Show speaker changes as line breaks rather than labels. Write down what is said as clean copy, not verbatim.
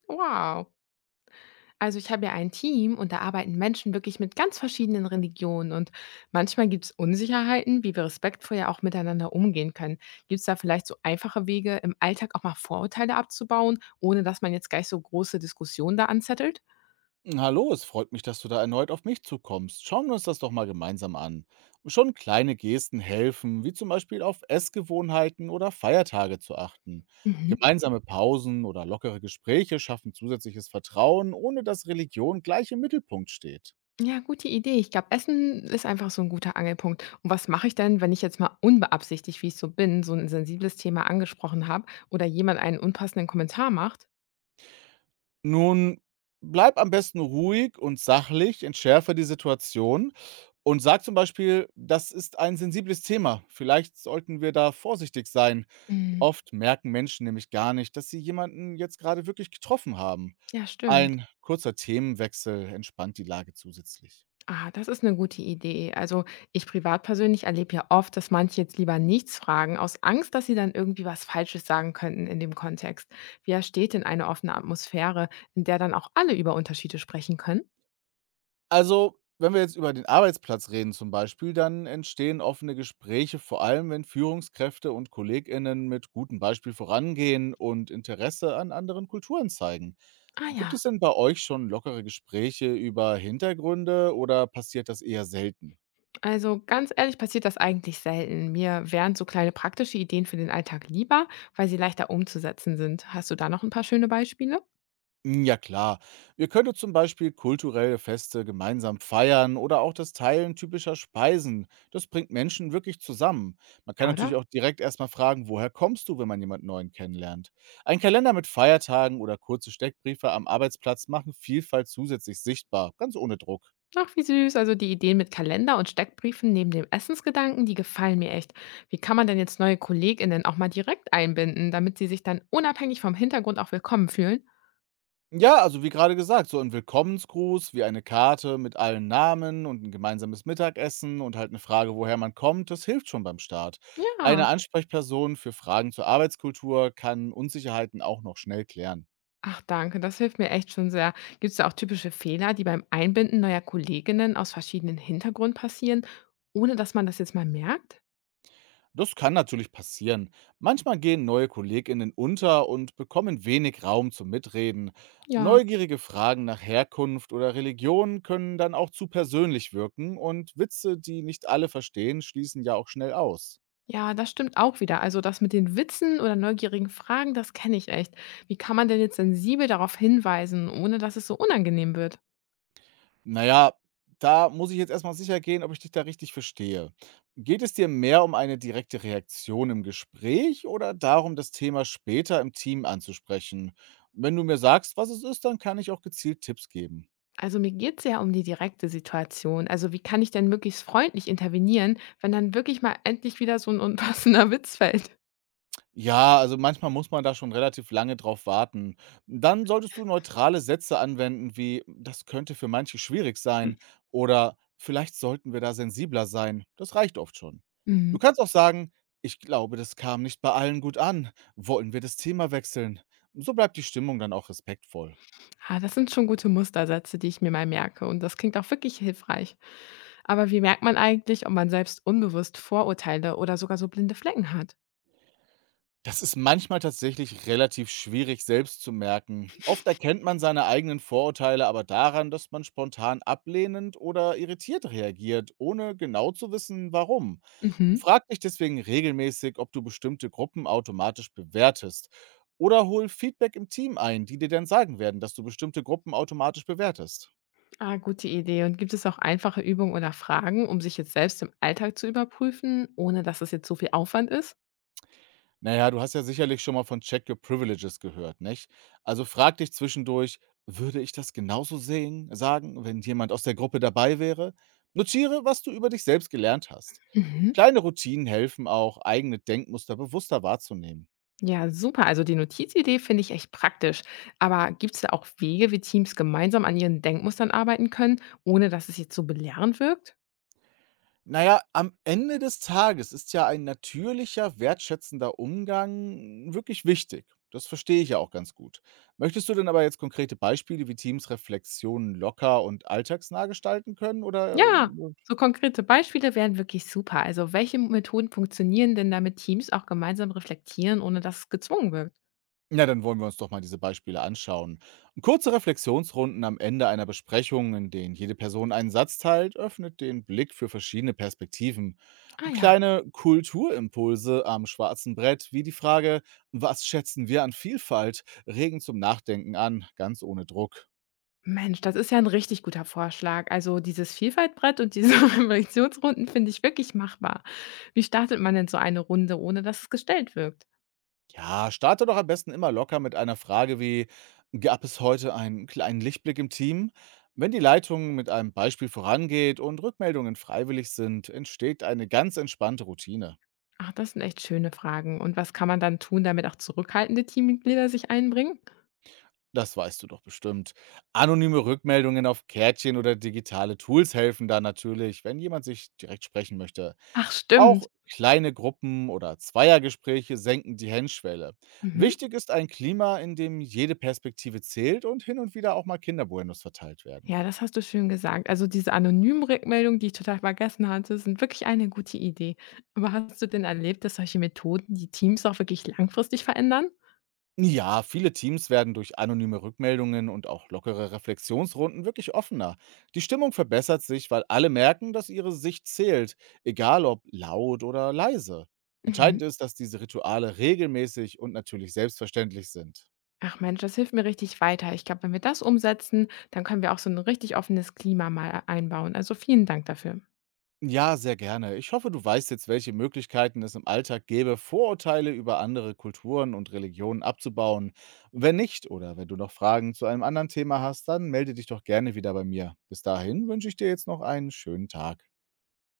Wow. Also ich habe ja ein Team und da arbeiten Menschen wirklich mit ganz verschiedenen Religionen und manchmal gibt es Unsicherheiten, wie wir respektvoll ja auch miteinander umgehen können. Gibt es da vielleicht so einfache Wege, im Alltag auch mal Vorurteile abzubauen, ohne dass man jetzt gleich so große Diskussionen da anzettelt?
Hallo, es freut mich, dass du da erneut auf mich zukommst. Schauen wir uns das doch mal gemeinsam an. Schon kleine Gesten helfen, wie zum Beispiel auf Essgewohnheiten oder Feiertage zu achten.
Mhm.
Gemeinsame Pausen oder lockere Gespräche schaffen zusätzliches Vertrauen, ohne dass Religion gleich im Mittelpunkt steht.
Ja, gute Idee. Ich glaube, Essen ist einfach so ein guter Angelpunkt. Und was mache ich denn, wenn ich jetzt mal unbeabsichtigt, wie ich so bin, so ein sensibles Thema angesprochen habe oder jemand einen unpassenden Kommentar macht?
Nun, bleib am besten ruhig und sachlich, entschärfe die Situation und sag zum Beispiel, das ist ein sensibles Thema. Vielleicht sollten wir da vorsichtig sein.
Mhm.
Oft merken Menschen nämlich gar nicht, dass sie jemanden jetzt gerade wirklich getroffen haben.
Ja, stimmt.
Ein kurzer Themenwechsel entspannt die Lage zusätzlich.
Ah, das ist eine gute Idee. Also, ich privat persönlich erlebe ja oft, dass manche jetzt lieber nichts fragen, aus Angst, dass sie dann irgendwie was Falsches sagen könnten in dem Kontext. Wie entsteht denn eine offene Atmosphäre, in der dann auch alle über Unterschiede sprechen können?
Also, wenn wir jetzt über den Arbeitsplatz reden zum Beispiel, dann entstehen offene Gespräche, vor allem wenn Führungskräfte und KollegInnen mit gutem Beispiel vorangehen und Interesse an anderen Kulturen zeigen.
Ah
Gibt
ja,
es denn bei euch schon lockere Gespräche über Hintergründe oder passiert das eher selten?
also ganz ehrlich passiert das eigentlich selten. Mir wären so kleine praktische Ideen für den Alltag lieber, weil sie leichter umzusetzen sind. Hast du da noch ein paar schöne Beispiele?
Hm, ja klar, wir könnten zum Beispiel kulturelle Feste gemeinsam feiern oder auch das Teilen typischer Speisen. Das bringt Menschen wirklich zusammen. Man kann
Ja,
natürlich
oder?
auch direkt erstmal fragen, woher kommst du, wenn man jemand Neuen kennenlernt. Ein Kalender mit Feiertagen oder kurze Steckbriefe am Arbeitsplatz machen Vielfalt zusätzlich sichtbar, ganz ohne Druck.
Ach, wie süß. Also die Ideen mit Kalender und Steckbriefen neben dem Essensgedanken, die gefallen mir echt. Wie kann man denn jetzt neue KollegInnen auch mal direkt einbinden, damit sie sich dann unabhängig vom Hintergrund auch willkommen fühlen?
Ja, also wie gerade gesagt, so ein Willkommensgruß, wie eine Karte mit allen Namen und ein gemeinsames Mittagessen und halt eine Frage, woher man kommt, das hilft schon beim Start. Eine
Ja.
Ansprechperson für Fragen zur Arbeitskultur kann Unsicherheiten auch noch schnell klären.
Ach, danke. Das hilft mir echt schon sehr. Gibt es da auch typische Fehler, die beim Einbinden neuer KollegInnen aus verschiedenen Hintergründen passieren, ohne dass man das jetzt mal merkt?
Das kann natürlich passieren. Manchmal gehen neue KollegInnen unter und bekommen wenig Raum zum Mitreden.
Ja.
Neugierige Fragen nach Herkunft oder Religion können dann auch zu persönlich wirken und Witze, die nicht alle verstehen, schließen ja auch schnell aus.
Ja, das stimmt auch wieder. Also das mit den Witzen oder neugierigen Fragen, das kenne ich echt. Wie kann man denn jetzt sensibel darauf hinweisen, ohne dass es so unangenehm wird?
Na ja, da muss ich jetzt erst mal gehen, ob ich dich da richtig verstehe. Geht es dir mehr um eine direkte Reaktion im Gespräch oder darum, das Thema später im Team anzusprechen? Wenn du mir sagst, was es ist, dann kann ich auch gezielt Tipps geben.
Also mir geht es ja um die direkte Situation. Also wie kann ich denn möglichst freundlich intervenieren, wenn dann wirklich mal endlich wieder so ein unpassender Witz fällt?
Ja, also manchmal muss man da schon relativ lange drauf warten. Dann solltest du neutrale Sätze anwenden, wie das könnte für manche schwierig sein oder vielleicht sollten wir da sensibler sein. Das reicht oft schon. Du
Mhm.
kannst auch sagen, ich glaube, das kam nicht bei allen gut an. Wollen wir das Thema wechseln? So bleibt die Stimmung dann auch respektvoll.
Ah, das sind schon gute Mustersätze, die ich mir mal merke und das klingt auch wirklich hilfreich. Aber wie merkt man eigentlich, ob man selbst unbewusst Vorurteile oder sogar so blinde Flecken hat?
Das ist manchmal tatsächlich relativ schwierig selbst zu merken. Oft erkennt man seine eigenen Vorurteile aber daran, dass man spontan ablehnend oder irritiert reagiert, ohne genau zu wissen, warum.
Mhm.
Frag dich deswegen regelmäßig, ob du bestimmte Gruppen automatisch bewertest. Oder hol Feedback im Team ein, die dir dann sagen werden, dass du bestimmte Gruppen automatisch bewertest.
Ah, gute Idee. Und gibt es auch einfache Übungen oder Fragen, um sich jetzt selbst im Alltag zu überprüfen, ohne dass es jetzt so viel Aufwand ist?
Na ja, du hast ja sicherlich schon mal von „Check Your Privileges“ gehört, nicht? Also, frag dich zwischendurch: „Würde ich das genauso sehen sagen, wenn jemand aus der Gruppe dabei wäre?“ Notiere, was du über dich selbst gelernt hast.
Mhm.
Kleine Routinen helfen auch, eigene Denkmuster bewusster wahrzunehmen.
Ja, super. Also die Notizidee finde ich echt praktisch. Aber gibt es da auch Wege, wie Teams gemeinsam an ihren Denkmustern arbeiten können, ohne dass es jetzt so belehrend wirkt?
Na ja, am Ende des Tages ist ja ein natürlicher, wertschätzender Umgang wirklich wichtig. Das verstehe ich ja auch ganz gut. Möchtest du denn aber jetzt konkrete Beispiele, wie Teams Reflexionen locker und alltagsnah gestalten können oder
Ja,
ähm,
so konkrete Beispiele wären wirklich super. Also welche Methoden funktionieren denn, damit Teams auch gemeinsam reflektieren, ohne dass es gezwungen wirkt?
Na, dann wollen wir uns doch mal diese Beispiele anschauen. Kurze Reflexionsrunden am Ende einer Besprechung, in denen jede Person einen Satz teilt, öffnet den Blick für verschiedene Perspektiven.
Ah ja.
Kleine Kulturimpulse am schwarzen Brett, wie die Frage, was schätzen wir an Vielfalt, regen zum Nachdenken an, ganz ohne Druck.
Mensch, das ist ja ein richtig guter Vorschlag. Also dieses Vielfaltbrett und diese Reflexionsrunden finde ich wirklich machbar. Wie startet man denn so eine Runde, ohne dass es gestellt wirkt?
Ja, starte doch am besten immer locker mit einer Frage wie: Gab es heute einen kleinen Lichtblick im Team? Wenn die Leitung mit einem Beispiel vorangeht und Rückmeldungen freiwillig sind, entsteht eine ganz entspannte Routine.
Ach, das sind echt schöne Fragen. Und was kann man dann tun, damit auch zurückhaltende Teammitglieder sich einbringen?
Das weißt du doch bestimmt. Anonyme Rückmeldungen auf Kärtchen oder digitale Tools helfen da natürlich, wenn jemand sich direkt sprechen möchte.
Ach,
Auch
stimmt.
kleine Gruppen oder Zweiergespräche senken die Hemmschwelle.
Mhm.
Wichtig ist ein Klima, in dem jede Perspektive zählt und hin und wieder auch mal Kinderbuenos verteilt werden.
Ja, das hast du schön gesagt. Also diese anonymen Rückmeldungen, die ich total vergessen hatte, sind wirklich eine gute Idee. Aber hast du denn erlebt, dass solche Methoden die Teams auch wirklich langfristig verändern?
Ja, viele Teams werden durch anonyme Rückmeldungen und auch lockere Reflexionsrunden wirklich offener. Die Stimmung verbessert sich, weil alle merken, dass ihre Sicht zählt, egal ob laut oder leise.
Mhm.
Entscheidend ist, dass diese Rituale regelmäßig und natürlich selbstverständlich sind.
Ach Mensch, das hilft mir richtig weiter. Ich glaube, wenn wir das umsetzen, dann können wir auch so ein richtig offenes Klima mal einbauen. Also vielen Dank dafür.
Ja, sehr gerne. Ich hoffe, du weißt jetzt, welche Möglichkeiten es im Alltag gäbe, Vorurteile über andere Kulturen und Religionen abzubauen. Wenn nicht oder wenn du noch Fragen zu einem anderen Thema hast, dann melde dich doch gerne wieder bei mir. Bis dahin wünsche ich dir jetzt noch einen schönen Tag.